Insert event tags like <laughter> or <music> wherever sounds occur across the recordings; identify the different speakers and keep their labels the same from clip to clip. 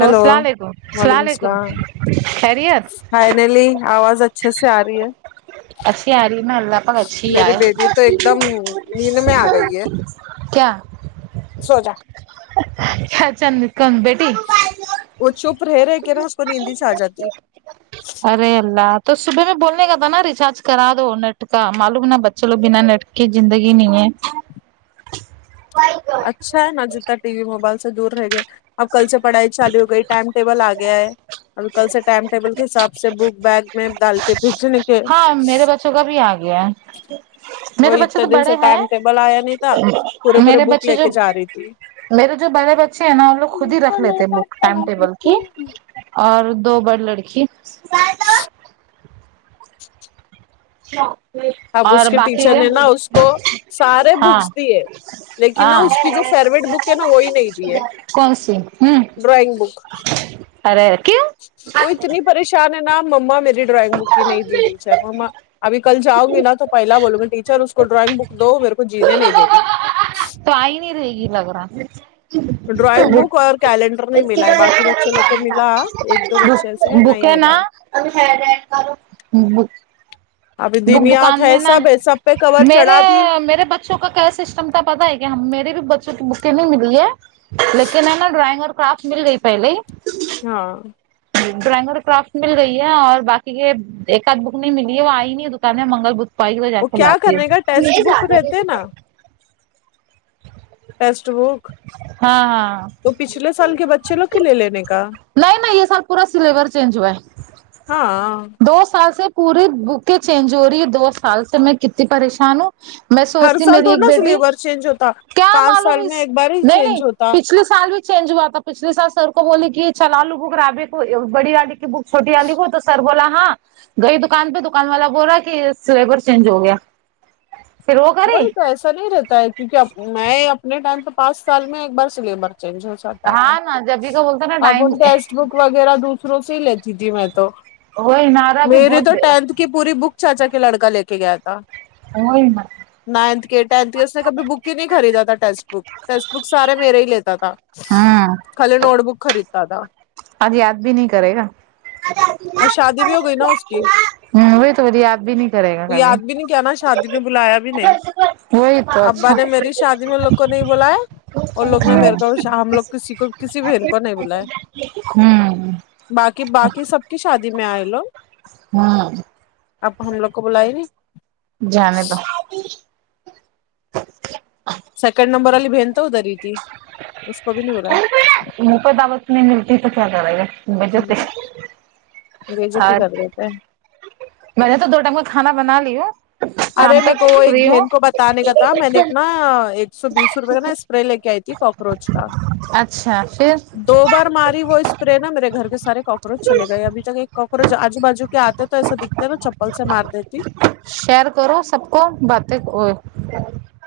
Speaker 1: hello
Speaker 2: السلام علیکم السلام
Speaker 1: وعلیکم
Speaker 2: علیکم
Speaker 1: سلام
Speaker 2: خیریت
Speaker 1: فائنلی اواز اچھے سے ارہی ہے
Speaker 2: اچھی آرہی نا اللہ پگ اچھی
Speaker 1: میری
Speaker 2: آے
Speaker 1: بیٹی تو ایک دم نیند میں آ گئی ہے
Speaker 2: کیا
Speaker 1: سو جا
Speaker 2: کیا چند دکن بیٹی
Speaker 1: وہ چپ رہ رہ کے نا اس کو نیندہی آ جاتی
Speaker 2: ارے اللہ تو صبح میں بولنے کا تھا نا ریچارج کرا دو نیٹ کا معلوم نا بچے لو بنا نٹ کہ زندگی نہیں ہے
Speaker 1: اچھا ہے نا جتنا ٹی وی موبائل سے دور رہ گیا اب کل سے پڑھائی چالی ہو گئی ٹائم ٹیبل آ گیا ہے اور کل سے ٹائم ٹیبل کے حساب سے بک بیگ میں ڈال کے رچنے کے
Speaker 2: ہاں میرے بچوں کا بھی آ گیا ہے
Speaker 1: وہ
Speaker 2: میرے بچے
Speaker 1: اتنے
Speaker 2: تو
Speaker 1: دن سے
Speaker 2: بڑے ہیں
Speaker 1: ٹائم ٹیبل ایا نہیں تھا پورے پورے
Speaker 2: میرے
Speaker 1: بک
Speaker 2: بچے
Speaker 1: لے
Speaker 2: جو
Speaker 1: کے جا رہی تھی
Speaker 2: میرے جو بڑے بچے ہیں نا وہ لوگ خود ہی رکھ لیتے بک ٹائم ٹیبل کی اور دو بڑ لڑکی اچھا
Speaker 1: اب اس کے ٹیچر نے نا اس کو سارے
Speaker 2: ہاں
Speaker 1: بکس دیے لیکن نا
Speaker 2: ہاں
Speaker 1: اس کی جو فیوریٹ بک ہے نا وہی نہیں دی ہے
Speaker 2: کون سی ہوں
Speaker 1: ڈرائنگ بک
Speaker 2: ارے کیوں
Speaker 1: وہ اتنی پریشان ہے نا مما میری ڈرائنگ بک ہی نہیں دی ٹیچر ما ابھی کل جاؤ گی نہا تو پہلا بولوں گی ٹیچر اس کو ڈرائنگ بک دو میرے کو جینے نہیں دے دیی
Speaker 2: تو آئی نہیں رہے گی لگ رہا
Speaker 1: ڈرائنگ بک اور کیلنڈر نہیں ملا ہے باقی بچوں لوگ کو ملا ایک دو بچے سے
Speaker 2: بوک
Speaker 1: نہیں
Speaker 2: ہے نا
Speaker 1: ملا
Speaker 2: <unintelligible>
Speaker 1: ابھی
Speaker 2: وہ
Speaker 1: دنیات
Speaker 2: دکان
Speaker 1: ہے
Speaker 2: میں نا
Speaker 1: سب ہے سب پہ کور
Speaker 2: میرے
Speaker 1: چڑھا دی
Speaker 2: میرے بچ شو کا کیا سسٹم تھا پتا ہے کہ ہم میرے بھی بچوں کو مکے میں ملی ہے لیکن ہے نا ڈرائنگ اور کرافٹ مل گئی پہلے
Speaker 1: ہاں
Speaker 2: ڈرائنگ اور کرافٹ مل گئی ہے اور باقی کے ایک آدھ بک نہیں ملی ہے وہ آئی نہیں دکان میں منگل بت پہ آئی ہے جا
Speaker 1: وہ
Speaker 2: کے
Speaker 1: کیا
Speaker 2: لاتے
Speaker 1: کرنے کا ٹیکسٹ بک
Speaker 2: ہے
Speaker 1: رہتے نا ٹیکسٹ بک
Speaker 2: ہاں ہاں
Speaker 1: تو پچھلے سال کے بچے لوگ کے لے لینے کا
Speaker 2: نہیں میں یہ سال پورا سلیبر چینج ہوا ہے
Speaker 1: ہاں
Speaker 2: دو سال سے پورے بوکے چینج ہو رہی ہے دو سال سے میں کتی پریشان ہوں میں
Speaker 1: ہر
Speaker 2: سوچتی
Speaker 1: سال
Speaker 2: میری
Speaker 1: تھوڑی
Speaker 2: ایک
Speaker 1: نا سی
Speaker 2: بیٹی
Speaker 1: لیبر چینج ہوتا
Speaker 2: کیا
Speaker 1: پانچ
Speaker 2: معلوم
Speaker 1: سال میں
Speaker 2: اس
Speaker 1: ایک بار ہی
Speaker 2: نہیں
Speaker 1: چینج
Speaker 2: نہیں
Speaker 1: ہوتا
Speaker 2: پچھلے سال بھی چینج ہوا تھا پچلھے سال سر کو بولے کہ یہ چلا لو بک رابے کو بڑی آڑی کی بک چھوٹی والی کو تو سر بولا ہاں گئی دکان پہ دکان والا بو رہا کہ سلیبر چینج ہو گیا پھر وہ کرے
Speaker 1: وہی تو ایسا نہیں رہتا ہے کیونکے میں اپنے ٹائم پہ پانچ سال میں ایک بار سلیبر چینج ہوسک ہوتاتھا
Speaker 2: ہاں نا جبھی کا بولتا نا ٹائم
Speaker 1: اپن ٹیسٹ بک وغیرہ دوسروں سے لیتی تھی میں تو
Speaker 2: وہ انارا بھی
Speaker 1: میری
Speaker 2: بہت
Speaker 1: تو
Speaker 2: بے
Speaker 1: ٹینتھ کے پوری بک چاچا کے لڑکا لے کے گیا تھا
Speaker 2: آںی ما
Speaker 1: نائنھ کے ٹینتھ کے اس نے کبھی بک ہی نہیں خریدا تھا ٹیکسٹ بک ٹیکسٹ بک سارے میرے ہی لیتا تھا
Speaker 2: ہاں
Speaker 1: خالی نوٹ بک خرید تا تھا
Speaker 2: اب یاد بھی نہیں کرے گا
Speaker 1: اور شادی بھی ہو گئی نا اس کی
Speaker 2: وہی تو مجھے یاد بھی نہیں کرے گا
Speaker 1: تو
Speaker 2: کبھی
Speaker 1: یاد بھی نہیں کیا نا شادی بلایا بھی نہیں
Speaker 2: وہی تو
Speaker 1: ابا
Speaker 2: اچھا
Speaker 1: نے
Speaker 2: ہوں
Speaker 1: میری شادی میں لوگ کو نہیں بلایا اور لوگ نے میرے کو شام لوگ کسی کو کسی بہن کو نہیں بلاائے
Speaker 2: امم
Speaker 1: باقی باقی سب کی شادی میں آئے لوگ
Speaker 2: ہوں
Speaker 1: آپ ہم لوگ کو بلائے نہیں
Speaker 2: جانے دو
Speaker 1: سیکنڈ نمبر والی بہن تو ادھر ہی تھی اس کو بھی نہیں ہو رہا ہے
Speaker 2: منہ پے دعوت نہیں ملتی تو کیا کرے گا میکے سے
Speaker 1: بلایا بےعزتی
Speaker 2: ہر
Speaker 1: کر دیتے ہے
Speaker 2: میں نے تو دو ٹائم کو کھانا بنا لیا
Speaker 1: ارے میکو وہی ایک بہن کو بتانے کا تھا میں نے ایک نا ایک سو بیس روپئے کا نا اس اسپرے لے کے آئی تھی کاکروچ کا
Speaker 2: اچھا پھر
Speaker 1: دو بار ماری وہ اسپرے نا میرے گھر کے سارے کاکروچ چل گئے ابھی تک ایک کاکروچ آجو باجو کے آتے تو ایسا دکھ دیکھو چپل سے مار دیتیوں
Speaker 2: شیئر کرو سب کو باتیں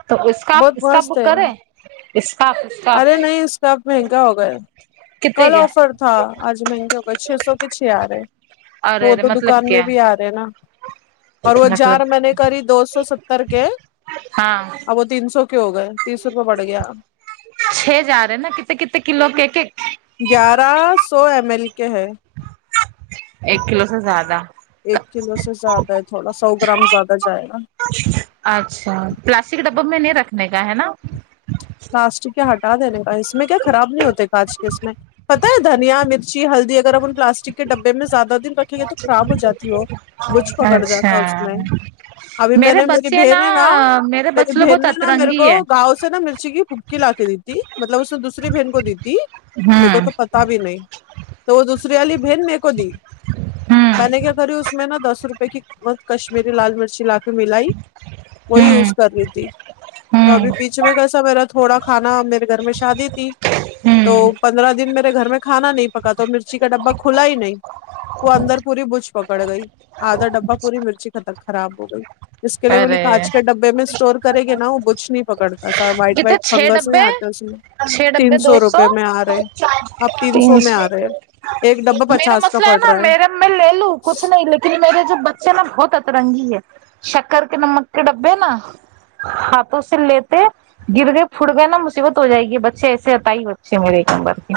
Speaker 2: تو اس کا
Speaker 1: بہت
Speaker 2: اس کا
Speaker 1: مست
Speaker 2: بک
Speaker 1: ہے
Speaker 2: کرے اس کاف
Speaker 1: ارے نہیں اس کا اب مہنگا ہوگیا ہے
Speaker 2: کتنے
Speaker 1: کل
Speaker 2: کے
Speaker 1: آفر تھا آج مہنگے ہو گئے چھ سو کے چھ آرے
Speaker 2: ارے
Speaker 1: وہ
Speaker 2: ارے
Speaker 1: تو
Speaker 2: مطلب
Speaker 1: دکان میں
Speaker 2: کیا
Speaker 1: بھی آ رے نا اور وہ جار
Speaker 2: مطلب
Speaker 1: میں نے کری دو سو ستر کے
Speaker 2: ہاں
Speaker 1: آوہ تو تین سو کے ہو گئے تیس روپئے بڑھ گیا
Speaker 2: چھ جا رہے نا کتے کتے کلو کہ ایک ایک
Speaker 1: گیارہ سو ایم ایل کے ہے
Speaker 2: ایک کلو سے زیادہ
Speaker 1: ایک کلو سے زیادہ ہے تھوڑا سو گرام زیادہ جائے گا
Speaker 2: اچھا پلاسٹک کے ڈبے میں نہیں رکھنے کا ہے نا
Speaker 1: پلاسٹک کیا ہٹا دینے کا اس میں کیا خراب نہیں ہوتے کاج کے اس میں پتہ ہے دھنیا مرچی ہلدی وغیرہ پلاسٹک کے ڈبے میں زیادہ دن رکھے گئے تو خراب ہو جاتی وہ بچھ پکڑ
Speaker 2: اچھا
Speaker 1: جاتا اس میں ابھی میں
Speaker 2: میرے
Speaker 1: نے میری
Speaker 2: بچے
Speaker 1: بہن ہے نا
Speaker 2: میرے
Speaker 1: میری
Speaker 2: بچلے
Speaker 1: بہن
Speaker 2: بہت
Speaker 1: نے نا میرے کو
Speaker 2: اترنگی ہے
Speaker 1: گاؤں سے نا میر مرچی کی بھبکی لا کے دی تھی مطلب اس نے دوسری بہن کو دی تھی میرے کو
Speaker 2: ہوں
Speaker 1: تو پتہ بھی نہیں تو وہ دوسری والی بہن میرے کو دی
Speaker 2: ہوں
Speaker 1: میں نے کیا کری اس میں نا دس روپے کیمت کشمیری لال مرچی لا کے ملائی وہی یوز
Speaker 2: ہوں
Speaker 1: کر رہی تھی تو
Speaker 2: ہوں
Speaker 1: ابھی بیچ میں کیسا میرا تھوڑا کھانا میرے گھر میں شادی تھی تو
Speaker 2: ہوں
Speaker 1: پندرہ دن میرے گھر میں کھانا نہیں پکا تو مرچی کا ڈبا کھلا ہی نہیں وہ اندر پوری بجھ پکڑ گئی آدھا ڈبہ پوری مرچی خراب ہو گئی جس کے لیے وہ
Speaker 2: ارے
Speaker 1: لکھانچ کے ڈبے میں اسٹور کرے گے نا وہ بچھ نہیں پکڑتا وائٹ
Speaker 2: کتنے
Speaker 1: وائٹ
Speaker 2: چھ
Speaker 1: فنگس نہیں
Speaker 2: ڈبے
Speaker 1: اتا اس کو
Speaker 2: چھ ڈبے دو سو
Speaker 1: اب
Speaker 2: تین
Speaker 1: میں
Speaker 2: سو
Speaker 1: آ رہے ایک ڈبہ
Speaker 2: میرا
Speaker 1: پچاس
Speaker 2: مس
Speaker 1: کا پڑ
Speaker 2: سلیمہ
Speaker 1: رہا ہے
Speaker 2: میرم میں لے لوں کچھ نہیں پھر میرے جو بچے نا بہت اترنگی ہے شکر کے نمک کے ڈبے نا ہاتھوں سے لیتے گر گئے پٹ گئے نا مصیبت ہو جائے گی بچے ایسے آتائی بچے میرے ایک نمبر کے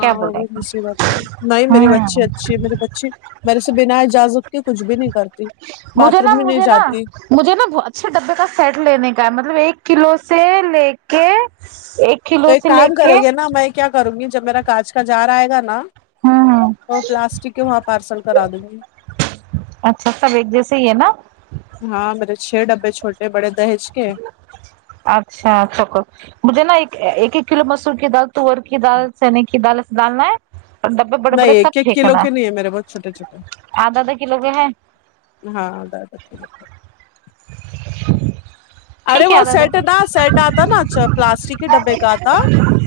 Speaker 2: کیا بول
Speaker 1: وہ
Speaker 2: رہے
Speaker 1: بھی
Speaker 2: ہیں
Speaker 1: مصیبت ہے نہیں میری بچی
Speaker 2: ہوں
Speaker 1: اچھی ہے میری بچی میرے سے بنا اجازت کے کچھ بھی نہیں کرتی باتھ
Speaker 2: مجھے نا
Speaker 1: روم میں نہیں
Speaker 2: مجھے نا
Speaker 1: جاتی
Speaker 2: مجھے نا اچھے ڈبے کا سیٹ لینے کا ہے مطلب ایک کلو سے لے کے ایک
Speaker 1: تو
Speaker 2: کلو
Speaker 1: ایک
Speaker 2: سے لے
Speaker 1: کام
Speaker 2: کے
Speaker 1: کرے گے نا میں کیا کروں گی جب میرا کاج کا جار آئے گا نا
Speaker 2: ہوں ہوں
Speaker 1: اور پلاسٹک کے وہاں پارسل کرا دوں گی
Speaker 2: اچھا سب ایک جیسے ہی ہے نا
Speaker 1: ہاں میرے چھ ڈبے چھوٹے بڑے دہج کے ہے
Speaker 2: اچھا تو کو مجھے نا ایک ایک ایک کلو مسور کی دال تور کی دال چنے کی دال ایے ڈالنا ہے اور ڈبے بڑے
Speaker 1: نہیں
Speaker 2: بڑے سب
Speaker 1: ایک ایک کلو
Speaker 2: پھینکنا
Speaker 1: کے نہیں ہے میرے بہت چھوٹے چھوٹے
Speaker 2: آدھا آدھا کلو کے ہیں
Speaker 1: ہاں ادھا ادھا کلو ارے
Speaker 2: ٹھیک ہے
Speaker 1: وہ
Speaker 2: آدھا آدھا
Speaker 1: سیٹ
Speaker 2: کے
Speaker 1: نا سیٹ اتا نا اچھا پلاسٹک کے ڈبے کا اتا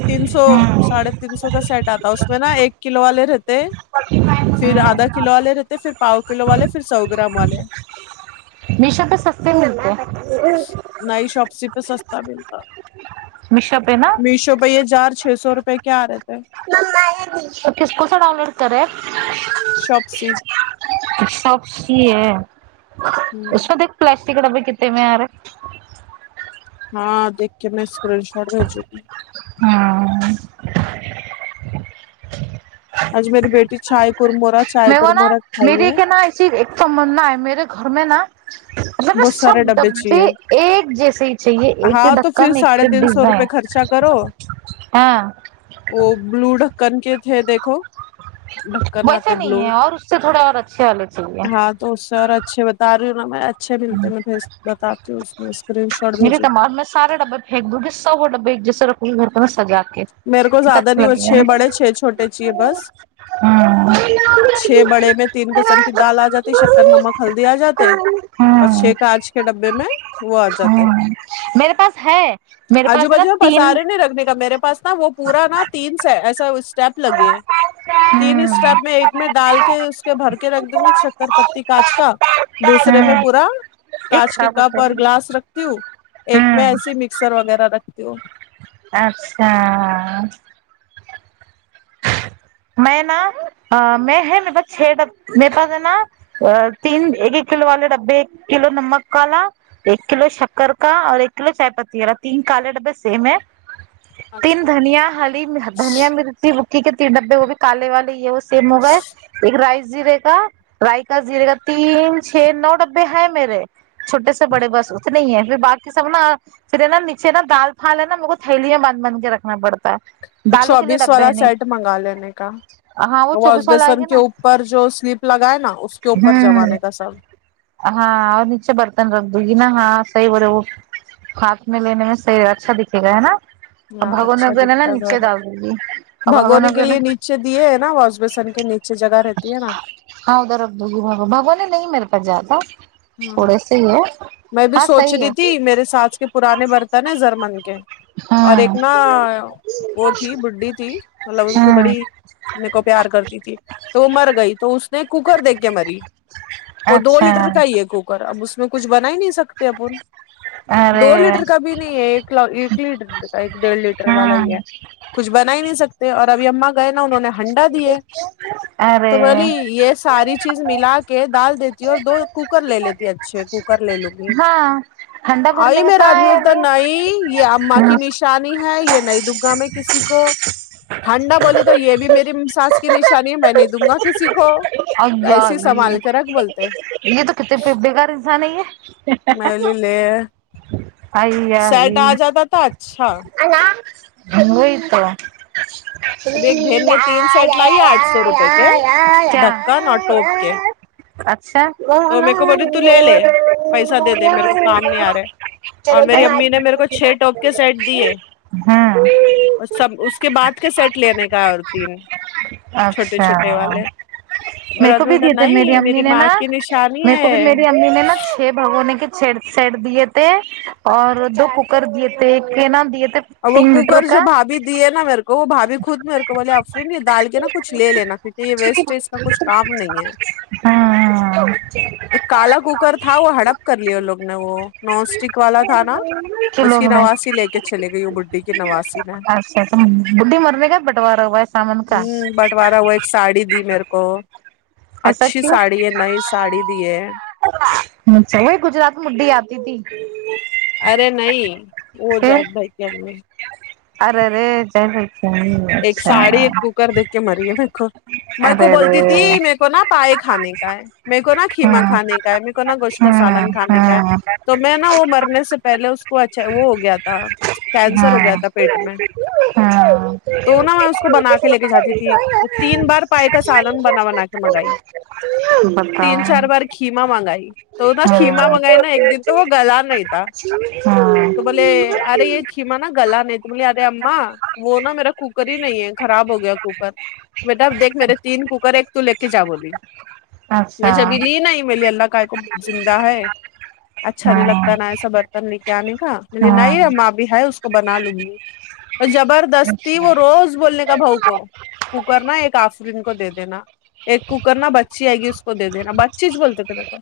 Speaker 1: تین سو
Speaker 2: ہوں
Speaker 1: ساڑھے تین سو کا سیٹ آتا اس میں نا ایک کلو والے رہتے
Speaker 2: فورتے فائیو
Speaker 1: پھر ادھا کلو والے رہتے پھر پاؤ کلو والے پھر سو گرام والے
Speaker 2: میشو پہ سستے ملتے
Speaker 1: نہیں شاپس کی پہ سستا ملتا
Speaker 2: میشو پے نا
Speaker 1: میشو پہ یہ جار چھ سو روپے کے آ رہے تھے
Speaker 2: توہ کس کوو سا ڈان لوڈ کرر
Speaker 1: شب سے
Speaker 2: سبچی ہے اس کو دیکھ پلاسٹک کے ڈبے کتے میں آار
Speaker 1: ہاں دیک کے میں اسکرین شاٹ بھیجوں گی
Speaker 2: ہاں
Speaker 1: آج میری بیٹی چائے قورمورا چائے قورمورہ کھائی ہے
Speaker 2: صرف ایک تمنا ہے میرے گھر میں نہ مطلب
Speaker 1: بہت
Speaker 2: سب
Speaker 1: سارے
Speaker 2: ڈبے
Speaker 1: چاہیے
Speaker 2: ایک جیسے ہی چاہیے ایک ہی
Speaker 1: ہاں تو
Speaker 2: ڈھکا میں ایک
Speaker 1: ساڑھے
Speaker 2: پھر
Speaker 1: تین سو
Speaker 2: ڈیزائن
Speaker 1: روپے خرچہ کرو
Speaker 2: ہاں
Speaker 1: وہ بلو ڈھکن کے تھے دیکھو ڈھکن
Speaker 2: ویسے
Speaker 1: آتے
Speaker 2: نہیں
Speaker 1: بلو
Speaker 2: ہے اور اس سے تھوڑے اور اچھے والے چاہیے
Speaker 1: ہاں تو سر اچھے بتا رہی ہوں نا میں اچھے ملتے میں بھیج بتاتی ہوں اس اسکرین شاٹ
Speaker 2: میرے
Speaker 1: بھیجوں گی
Speaker 2: دماغ میں سارے ڈبے پھینک دو گے سب ڈبے ایک جسے رکھو گھر میں سجا کے
Speaker 1: میرے کو
Speaker 2: کتنا
Speaker 1: زیادہ
Speaker 2: اچھا
Speaker 1: نہیں وہ
Speaker 2: لگے
Speaker 1: چھ بڑے چھے چھوٹے چاہیے بس
Speaker 2: ہاں
Speaker 1: چھ بڑے میں تین قسم کی دال اجاتی شکر نمک ہلدی اجاتے اور چھ
Speaker 2: ہوں
Speaker 1: کانچ کے ڈبے میں وہ آ جاتے
Speaker 2: ہوں، میرے پاس ہے میرے
Speaker 1: آجو
Speaker 2: پاس ہے نا
Speaker 1: باجو میں
Speaker 2: تین
Speaker 1: پسارے نہیں رکھنے کا میرے پاس نا وہ پورا نا تین سے ایسا اسٹیپ لگے تین
Speaker 2: ہوں
Speaker 1: اسٹیپ میں ایک میں ڈال کے اس کے بھر کے رکھ دوں گی چکر پتی کاانچ کا دوسرے میں پورا
Speaker 2: یہ
Speaker 1: کاانچ کے
Speaker 2: خراب
Speaker 1: کپ
Speaker 2: ہوتا
Speaker 1: اور
Speaker 2: ہے
Speaker 1: گلاس رکھتی ہوں ایک میں
Speaker 2: ہوں
Speaker 1: ایسی مکسر وغیرہ رکھتی ہوں
Speaker 2: اچھا میں نا میں ہے میرے پاس چھ ڈ میرے پاس ہے نا تین ایک ایک کلو والے ڈبے ایک کلو نمک کالا ایک کلو شکر کا اور ایک کلو چائے پتی والا تین کالے ڈبے سیم ہے تین دھنیا ہلی دھنیا مرتی مکھی کے تین ڈبے وہ بھی کالے والی یہ سیم ہو گئے ایک رائس زیرے کا رائ کا زیرے کا تین چھ نو ڈبے ہیں میرے چھوٹے سے بڑے بس اتنے ہی ہیں پھر باقی سب نا پھر ہے نا نیچے نا دال پھال ہے نا میرے کو تھیلیاں میں بند بند کے رکھنا پڑتا طاہر داروں کے لیے
Speaker 1: چوبیس
Speaker 2: ڈبے
Speaker 1: والا
Speaker 2: نہیں
Speaker 1: سیٹ منگا لیےنے کہ
Speaker 2: ہاں وہ
Speaker 1: واش
Speaker 2: چوبیس والا آئے
Speaker 1: بیسن
Speaker 2: گا
Speaker 1: کے
Speaker 2: نا
Speaker 1: اوپر جو سلپ لگائے نا اس کے اوپر
Speaker 2: ہوں
Speaker 1: جمانے کا سب
Speaker 2: ہاں اور نچے برتن رگ دو گن ہاں سئی بولا وہ ہاتھ میں لینے میں شریر اچھا دکھے گا ہے نا اور
Speaker 1: ہاں
Speaker 2: بھگون میں
Speaker 1: اچھا
Speaker 2: دنےا نا
Speaker 1: دکھتا
Speaker 2: نیچے
Speaker 1: گھر
Speaker 2: داگوں گی اور بھگونا
Speaker 1: بھگونے کے
Speaker 2: کو نا
Speaker 1: لیے نیچے دیے ہے نا واس بیسن کے نیچے جگہ رہتی ہے نا
Speaker 2: ہاں ادھر ابدگی بھگو نے نہیں میرے پاس جاتا تھوڑے سے ہی ہے
Speaker 1: میں بھی
Speaker 2: ہاں
Speaker 1: سوچ
Speaker 2: صحیح
Speaker 1: رہی
Speaker 2: ہے
Speaker 1: تھی میرے ساس کے پرانے برتن ہیں زرمن کے اور
Speaker 2: ہاں
Speaker 1: ایک نا وہ تھی بڈھی تھی مطلب ان کو
Speaker 2: ہاں
Speaker 1: بڑی منے کو پیار کرتی تھی تو وہ مر گئی تو اس نے کوکر دے کے مری وہ دو
Speaker 2: اچھا
Speaker 1: لیٹر کا ہی کوکر اب اس میں کچھ بنا ہی نہیں سکتے اپ دو
Speaker 2: ارے
Speaker 1: لیٹر کا بھی نہیں ہے ایک ایک لیٹر ایک ڈیڑھ لیٹر والا
Speaker 2: ہاں
Speaker 1: ہی ہے کچھ بنا ہی نہیں سکتے اور ابھی ہم گئے نا انہوں نے ہنڈا دیے
Speaker 2: ارے
Speaker 1: تو بولی یہ ساری چیز ملا کے کہ دال دیتی اور دو کوکر لے لیتی اچھے کوکر لے لوں گی
Speaker 2: ہاں ٹھنڈا
Speaker 1: آئی
Speaker 2: بھرنے کا
Speaker 1: نہ رات
Speaker 2: کہاں
Speaker 1: میں اتر تو
Speaker 2: ہے
Speaker 1: نہیں یہ اما کی نشانی ہے یہ نہیں دونگا میں کسی کو ہانڈا بولی تو یہ بھی میری ساس کی نشانی ہے میں نہیں دوں گا کسی کو
Speaker 2: ابھی ایا
Speaker 1: ایسی
Speaker 2: یہ
Speaker 1: سنبھال کر رکھ بولتے
Speaker 2: یہ تو کتنے پپڑے بیکار انسان ہے یہ
Speaker 1: پھر سیٹ آ جاتا تھا اچھا
Speaker 2: ہم نہیں پڑا ای
Speaker 1: اب ایک بہن نے تین
Speaker 2: یہ
Speaker 1: سیٹ لائی آٹھ
Speaker 2: یہ
Speaker 1: سو روپے کے
Speaker 2: یہ
Speaker 1: ڈھکن
Speaker 2: یہ
Speaker 1: اور ٹوپ کے
Speaker 2: یہ یہ
Speaker 1: تو میرے کو
Speaker 2: یہ
Speaker 1: بولی تو لے لے
Speaker 2: کیا
Speaker 1: پیسہ دے دے
Speaker 2: یہ
Speaker 1: میرے کو کام نہیں آ
Speaker 2: اچھا
Speaker 1: رہے اور
Speaker 2: <unintelligible>
Speaker 1: میری امی نے میرے کو
Speaker 2: چلو
Speaker 1: چھ ٹوپ کے سیٹ
Speaker 2: <inaudible>
Speaker 1: دیے اور سب اس کے بعد کے سیٹ لینے کا ہے اور تین چھوٹے
Speaker 2: اچھا
Speaker 1: چھوٹے والے اور
Speaker 2: میر کو بھی دیے تھ میری
Speaker 1: نہیں
Speaker 2: امی نے
Speaker 1: ماں
Speaker 2: نا
Speaker 1: کی نشانی
Speaker 2: میرے کو بھی
Speaker 1: ہے
Speaker 2: میری امی نے نا چھ بھگونے کے چھ سیٹ دیے تھے اور دو کوکر دیے تھے کینا دیے تھے
Speaker 1: اور وہ
Speaker 2: تین لیٹر
Speaker 1: کوکر جو
Speaker 2: کا
Speaker 1: بھابی دیے نا میرے کو وہ بھابی خود میرے کو بولے افری یہ ڈال کے نا کچھے لے لینا پ یہ ویسٹ کا کچھ کام نہیں ہے
Speaker 2: ہاں
Speaker 1: ایک کالا کوکر تھا وہ ہڑپ کر لیے ان لوگ نے وہ نان اسٹک والا تھا نا
Speaker 2: کے
Speaker 1: اس
Speaker 2: لوگ
Speaker 1: کی
Speaker 2: میں
Speaker 1: نواسی لے کے چل گئی وہ بڈی نواسی میں
Speaker 2: اچھا تو بڈھی مرنے کا بٹوارا ہوا ہے سامان کا
Speaker 1: ہوں بٹوارہ وہ ایک ساڑی دی میرے کو کو
Speaker 2: ایسا
Speaker 1: اچھی
Speaker 2: کیوں
Speaker 1: ساڑی ہے نئی ساڑی دی ہے
Speaker 2: اچھا وہی گجرات مڈی آتی تھی
Speaker 1: ارے نہیں وہ
Speaker 2: پھر
Speaker 1: جات بھائی کے ہم میں
Speaker 2: ارے رے <unintelligible> صحیح
Speaker 1: ایک ساڑی ایک کوکر دیکھ کے مری ہے دیکھو میں کو
Speaker 2: ارے
Speaker 1: بولتی تھی
Speaker 2: ارے
Speaker 1: میر کو نا پائے کھانے کا ہے میں کو نا کھیما
Speaker 2: ہاں
Speaker 1: کھانے کا ہے میرے کو نا گوشت کا
Speaker 2: ہاں
Speaker 1: سالن کھانے کا ہے
Speaker 2: ہاں
Speaker 1: تو میں نا وہ مرنے سے پہلے اس کو اچھا وہ ہو گیا تھا کینسر
Speaker 2: ہاں
Speaker 1: ہو گیا تھا پیٹ میں
Speaker 2: ہاں
Speaker 1: تو نہا میں اس کو بنا کے لے کے جاتی تھی تو تین بار پائے کا سالن بنا بنا کے منگائی تین
Speaker 2: بتاؤ
Speaker 1: چار بار کھیما منگائی تو تھا کما منگائی نا ایک دن تو وہ گلا نہیں تھا تو بولے
Speaker 2: ہاں
Speaker 1: ارے یہ کھیما نا گلا نہیں تم لے ارے اما وہ نا میرا کوکر ہی نہیں ہے خراب ہو گیا کوکر بیٹادیکھ دیک میرے تین کوکر ایک تو لے کے جا بولی میں
Speaker 2: اچھا
Speaker 1: جبھی لی ن ہی می لیے اللہ کا کو زندہ ہے اچھا نہیں
Speaker 2: ہاں
Speaker 1: لگتا نا ایسا برتن لے کے آنے کا
Speaker 2: ہاں
Speaker 1: نہیں ابھی کو بنا لوں گی تو زبردست تھی
Speaker 2: اچھا
Speaker 1: وہ روز بولنے کا بؤ کو کوکرنا ایک آفرین کو دے دینا ایک کوکر نا بچی آئے گی اس کو دے دینا بچی یچ بولتے تھے میرے کو